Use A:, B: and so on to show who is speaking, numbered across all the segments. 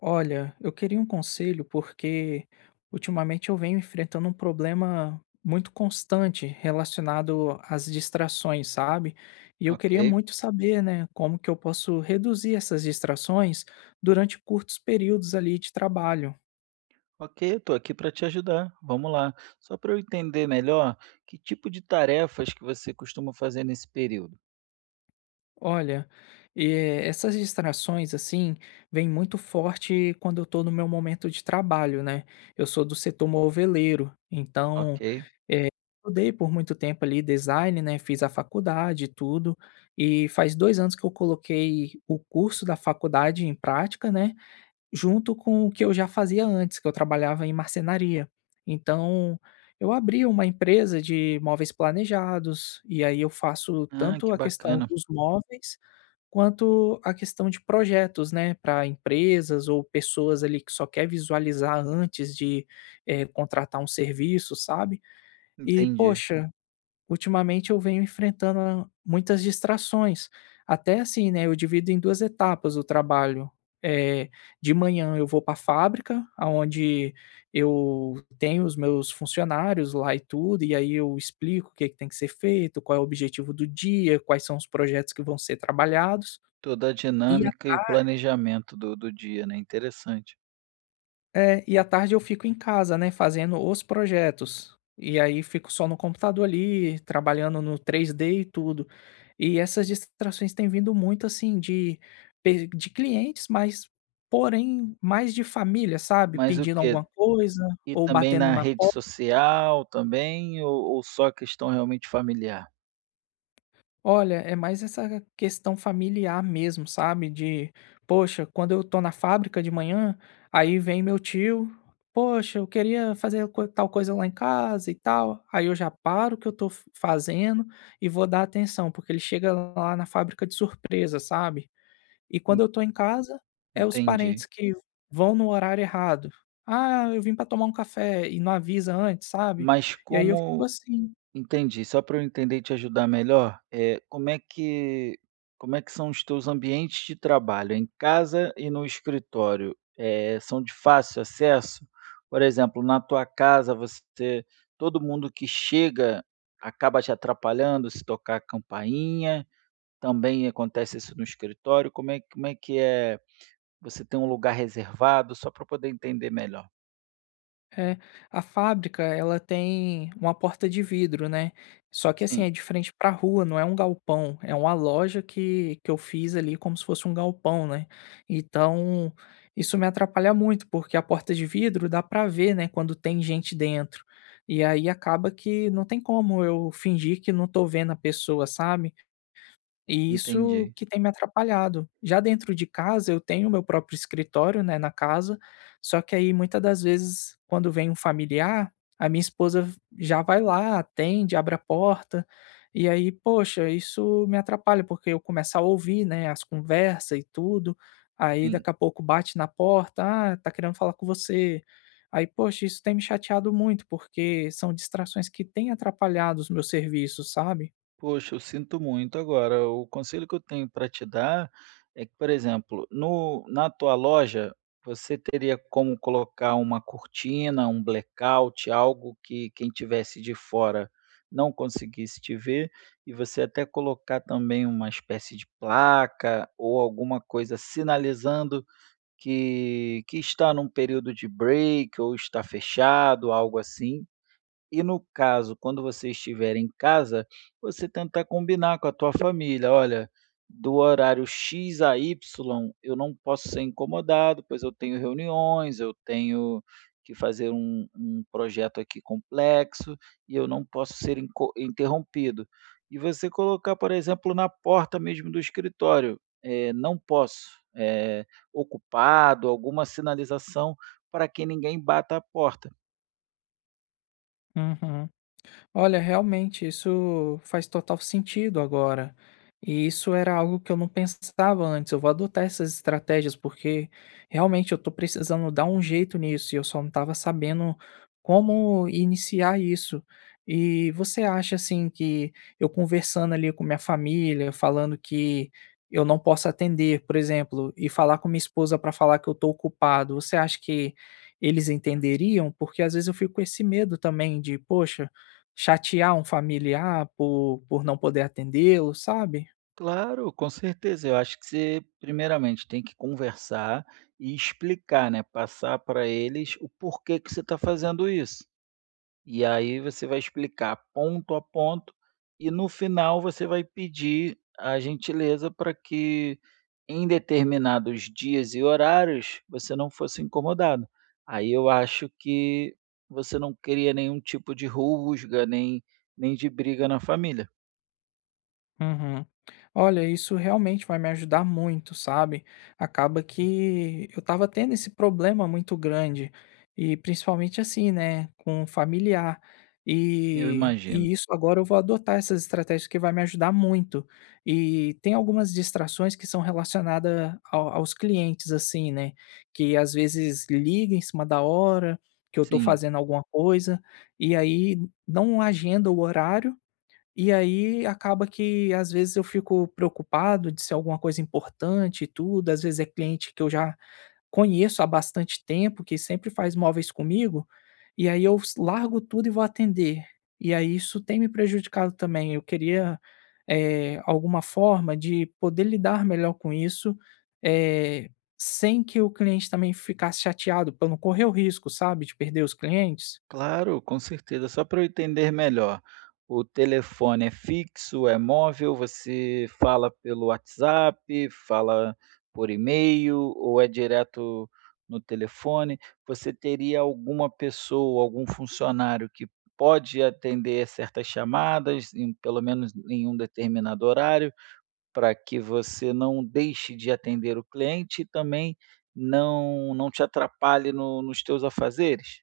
A: Olha, eu queria um conselho porque ultimamente eu venho enfrentando um problema muito constante relacionado às distrações, sabe? E eu
B: Ok,
A: queria muito saber, né, como que eu posso reduzir essas distrações durante curtos períodos ali de trabalho.
B: ok, eu estou aqui para te ajudar. Vamos lá. Só para eu entender melhor, que tipo de tarefas que você costuma fazer nesse período?
A: Olha, essas distrações, assim, vêm muito forte quando eu tô no meu momento de trabalho, né? Eu sou do setor moveleiro, então
B: Ok.
A: estudei por muito tempo ali design, né, fiz a faculdade e tudo, e faz 2 anos que eu coloquei o curso da faculdade em prática, né, junto com o que eu já fazia antes, que eu trabalhava em marcenaria. Então, eu abri uma empresa de móveis planejados, e aí eu faço
B: Ah,
A: tanto
B: que
A: a questão
B: bacana.
A: dos móveis, quanto a questão de projetos, né, para empresas ou pessoas ali que só quer visualizar antes de, contratar um serviço, sabe. E,
B: Entendi.
A: poxa, ultimamente eu venho enfrentando muitas distrações. Até assim, né, eu divido em 2 etapas o trabalho. Eh, de manhã eu vou para a fábrica, aonde eu tenho os meus funcionários lá e tudo, e aí eu explico o que que tem que ser feito, qual é o objetivo do dia, quais são os projetos que vão ser trabalhados.
B: Toda a
A: E
B: dinâmica e o planejamento do dia, né? Interessante.
A: e à tarde eu fico em casa, né, fazendo os projetos. E aí fico só no computador ali, trabalhando no 3D e tudo. E essas distrações têm vindo muito assim de clientes, porém mais de família, sabe?
B: Mas o
A: Pedindo
B: quê?
A: alguma coisa
B: E
A: ou
B: também
A: batendo
B: na
A: na.
B: rede social também, ou só questão realmente familiar?
A: Olha, é mais essa questão familiar mesmo, sabe? De, poxa, quando eu tô na fábrica de manhã, aí vem meu tio, poxa, eu queria tal coisa lá em casa e tal. Aí eu já paro o que eu fazendo e vou dar atenção, porque ele chega lá na fábrica de surpresa, sabe? E quando
B: En-
A: eu tô em casa, é os
B: Entendi.
A: parentes que vão no horário errado. Ah, eu vim pra tomar um café e não avisa antes, sabe?
B: Mas
A: E aí eu fico
B: como.
A: assim.
B: Entendi. Só para eu entender e te ajudar melhor, como é que são os teus ambientes de trabalho, em casa e no escritório? São de fácil acesso? Por exemplo, na tua casa você, todo mundo que chega acaba te atrapalhando se tocar a campainha? Também acontece isso no escritório? Como é, como é que é? Você tem um lugar reservado? Só para eu poder entender melhor.
A: É, a fábrica ela tem uma porta de vidro, né, só que assim,
B: Sim,
A: é de frente pra rua, não é um galpão, é uma loja que eu fiz ali como se fosse um galpão, né. Então, isso me atrapalha muito, porque a porta de vidro dá pra ver, né, quando tem gente dentro, e aí acaba que não tem como eu fingir que não tô vendo a pessoa, sabe. E isso
B: entendi.
A: que tem me atrapalhado. Já dentro de casa, eu tenho meu próprio escritório, né, na casa, só que aí muitas das vezes quando vem um familiar, a minha esposa já vai lá, atende, abre a porta, e aí, poxa, isso me atrapalha, porque eu começo a ouvir, né, as conversas e tudo, aí
B: Sim.
A: daqui a pouco bate na porta, ah, tá querendo falar com você. Aí, poxa, isso tem me chateado muito, porque são distrações que têm atrapalhado os meus serviços, sabe?
B: Poxa, eu sinto muito. Agora, o conselho que eu tenho para te dar é que, por exemplo, no na tua loja, você teria como colocar uma cortina, um blackout, algo que quem tivesse de fora não conseguisse te ver, e você até colocar também uma espécie de placa ou alguma coisa sinalizando que está num período de break ou está fechado, algo assim. E no caso, quando você estiver em casa, você tentar combinar com a tua família: "Olha, do horário X a Y, eu não posso ser incomodado, pois eu tenho reuniões, eu tenho que fazer um projeto aqui complexo e eu não posso ser inco interrompido". E você colocar, por exemplo, na porta mesmo do escritório, "não posso", ocupado, alguma sinalização para que ninguém bata a porta.
A: Uhum. Olha, realmente, isso faz total sentido agora. E isso era algo que eu não pensava antes. Eu vou adotar essas estratégias, porque realmente eu tô precisando dar um jeito nisso e eu só não estava sabendo como iniciar isso. E você acha, assim, que eu conversando ali com minha família, falando que eu não posso atender, por exemplo, e falar com minha esposa para falar que eu tô ocupado, você acha que eles entenderiam? Porque às vezes eu fico com esse medo também de, poxa, chatear um familiar por não poder atendê-lo, sabe?
B: Claro, com certeza. Eu acho que você, primeiramente, tem que conversar e explicar, né? Passar para eles o porquê que você está fazendo isso. E aí você vai explicar ponto a ponto e no final você vai pedir a gentileza para que em determinados dias e horários você não fosse incomodado. Aí eu acho que você não cria nenhum tipo de rusga, nem de briga na família,
A: Uhum. Olha, isso realmente vai me ajudar muito, sabe? Acaba que eu tava tendo esse problema muito grande, e principalmente assim, né, com o familiar.
B: eu
A: E,
B: imagino.
A: e isso agora eu vou adotar essas estratégias que vai me ajudar muito. E tem algumas distrações que são aos clientes, assim, né? Que às vezes liga em cima da hora que eu tô
B: Sim.
A: fazendo alguma coisa, e aí não agenda o horário e aí acaba que às vezes eu fico preocupado de ser alguma coisa importante e tudo, às vezes é cliente que eu já conheço há bastante tempo, que sempre faz móveis comigo, e aí largo tudo e vou atender. E aí isso tem me prejudicado também. Eu queria alguma forma de poder lidar melhor com isso, eh, sem que o cliente também ficasse chateado, para não correr o risco, sabe, de perder os clientes.
B: Claro, com certeza. Só para eu entender melhor, o telefone é fixo, é móvel? Você fala pelo WhatsApp, fala por e-mail ou é direto no telefone? Você teria alguma pessoa, algum funcionário que pode atender certas chamadas, pelo menos em um determinado horário, para que você não deixe de atender o cliente e também não te atrapalhe nos teus afazeres?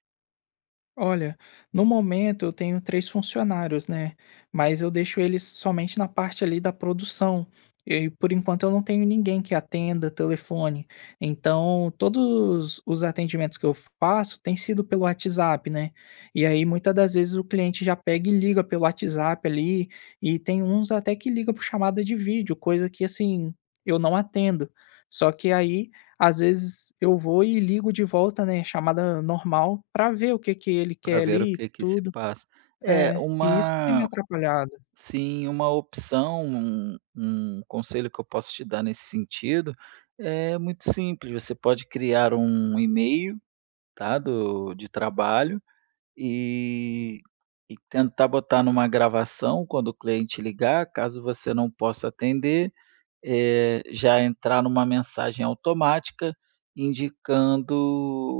A: Olha, no momento eu tenho 3 funcionários, né, mas eu deixo eles somente na parte ali da produção, e por enquanto eu não tenho ninguém que atenda telefone, então todos os atendimentos que eu faço têm sido pelo WhatsApp, né, e aí muitas das vezes o cliente já pega e liga pelo WhatsApp ali, e tem uns até que liga por chamada de vídeo, coisa que assim, eu não atendo. Só que aí às vezes eu vou e ligo de volta, né, chamada normal, pra ver o que que ele
B: Para
A: quer
B: ver o
A: ali e
B: que que se
A: tudo.
B: passa. É,
A: É, e isso tem me
B: uma
A: atrapalhado.
B: sim, uma opção, um conselho que eu posso te dar nesse sentido, é muito simples. Você pode criar um e-mail, tá, do de trabalho, e tentar botar numa gravação. Quando o cliente ligar, caso você não possa atender, já entrar numa mensagem automática indicando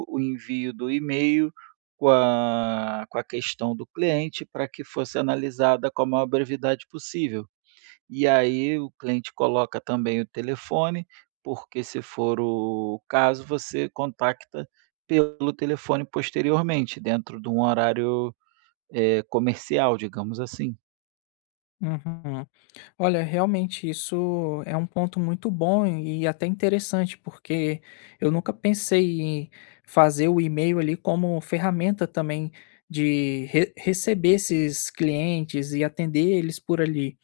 B: o envio do e-mail com a questão do cliente para que fosse analisada com a maior brevidade possível. E aí o cliente coloca também o telefone, porque se for o caso, você contacta pelo telefone posteriormente, dentro de um horário, comercial, digamos assim,
A: Uhum. Olha, realmente isso é um ponto muito bom e até interessante, porque eu nunca pensei em fazer o e-mail ali como ferramenta também receber esses clientes e atender eles por ali.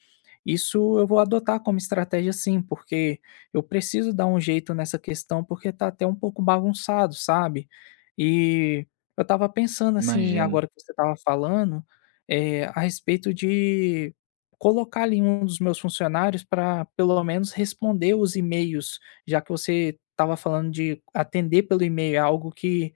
A: Isso eu vou adotar como estratégia sim, porque eu preciso dar um jeito nessa questão, porque tá até um pouco bagunçado, sabe? E eu tava pensando assim,
B: imagino.
A: agora que você tava falando, a respeito de colocar ali um dos meus funcionários para pelo menos responder os e-mails, já que você estava falando de atender pelo e-mail, é algo que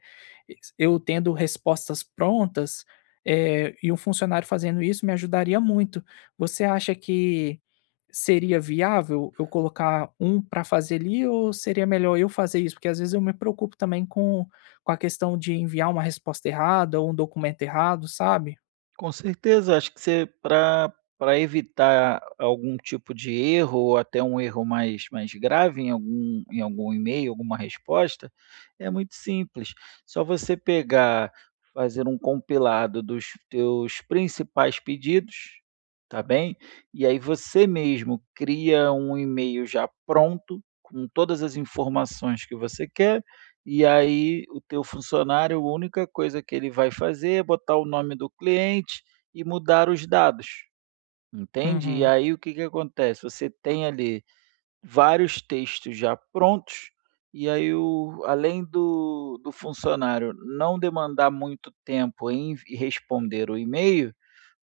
A: eu tendo respostas prontas, e um funcionário fazendo isso me ajudaria muito. Você acha que seria viável eu colocar um para fazer ali ou seria melhor eu fazer isso? Porque às vezes eu me preocupo também com a questão de enviar uma resposta errada ou um documento errado, sabe?
B: Com certeza, acho que você para pra evitar algum tipo de erro ou até um erro mais grave em algum e-mail, alguma resposta, é muito simples. Só você pegar, fazer um compilado dos teus principais pedidos, tá bem? E aí você mesmo cria um e-mail já pronto, com todas as informações que você quer. E aí o teu funcionário, a única coisa que ele vai fazer é botar o nome do cliente e mudar os dados, entende? E
A: Uhum,
B: aí o que que acontece? Você tem ali vários textos já prontos, e aí o além do funcionário não demandar muito tempo em env responder o e-mail,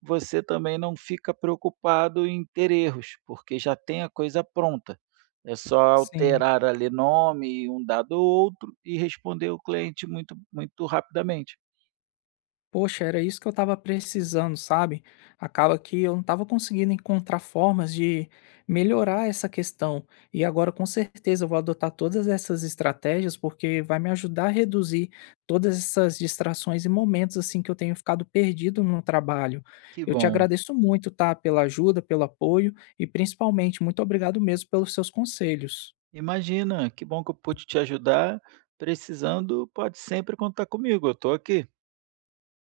B: você também não fica preocupado em ter erros, porque já tem a coisa pronta. É só
A: sim.
B: alterar ali nome, um dado ou outro, e responder o cliente muito rapidamente.
A: Poxa, era isso que eu estava precisando, sabe? Acaba que eu não estava conseguindo encontrar formas de melhorar essa questão. E agora, com certeza, eu vou adotar todas essas estratégias, porque vai me ajudar a reduzir todas essas distrações e momentos assim que eu tenho ficado perdido no trabalho.
B: Que
A: Eu te
B: bom.
A: agradeço muito, tá? Pela ajuda, pelo apoio e principalmente muito obrigado mesmo pelos seus conselhos.
B: Imagina, que bom que eu pude te ajudar. Precisando, pode sempre contar comigo, eu estou aqui.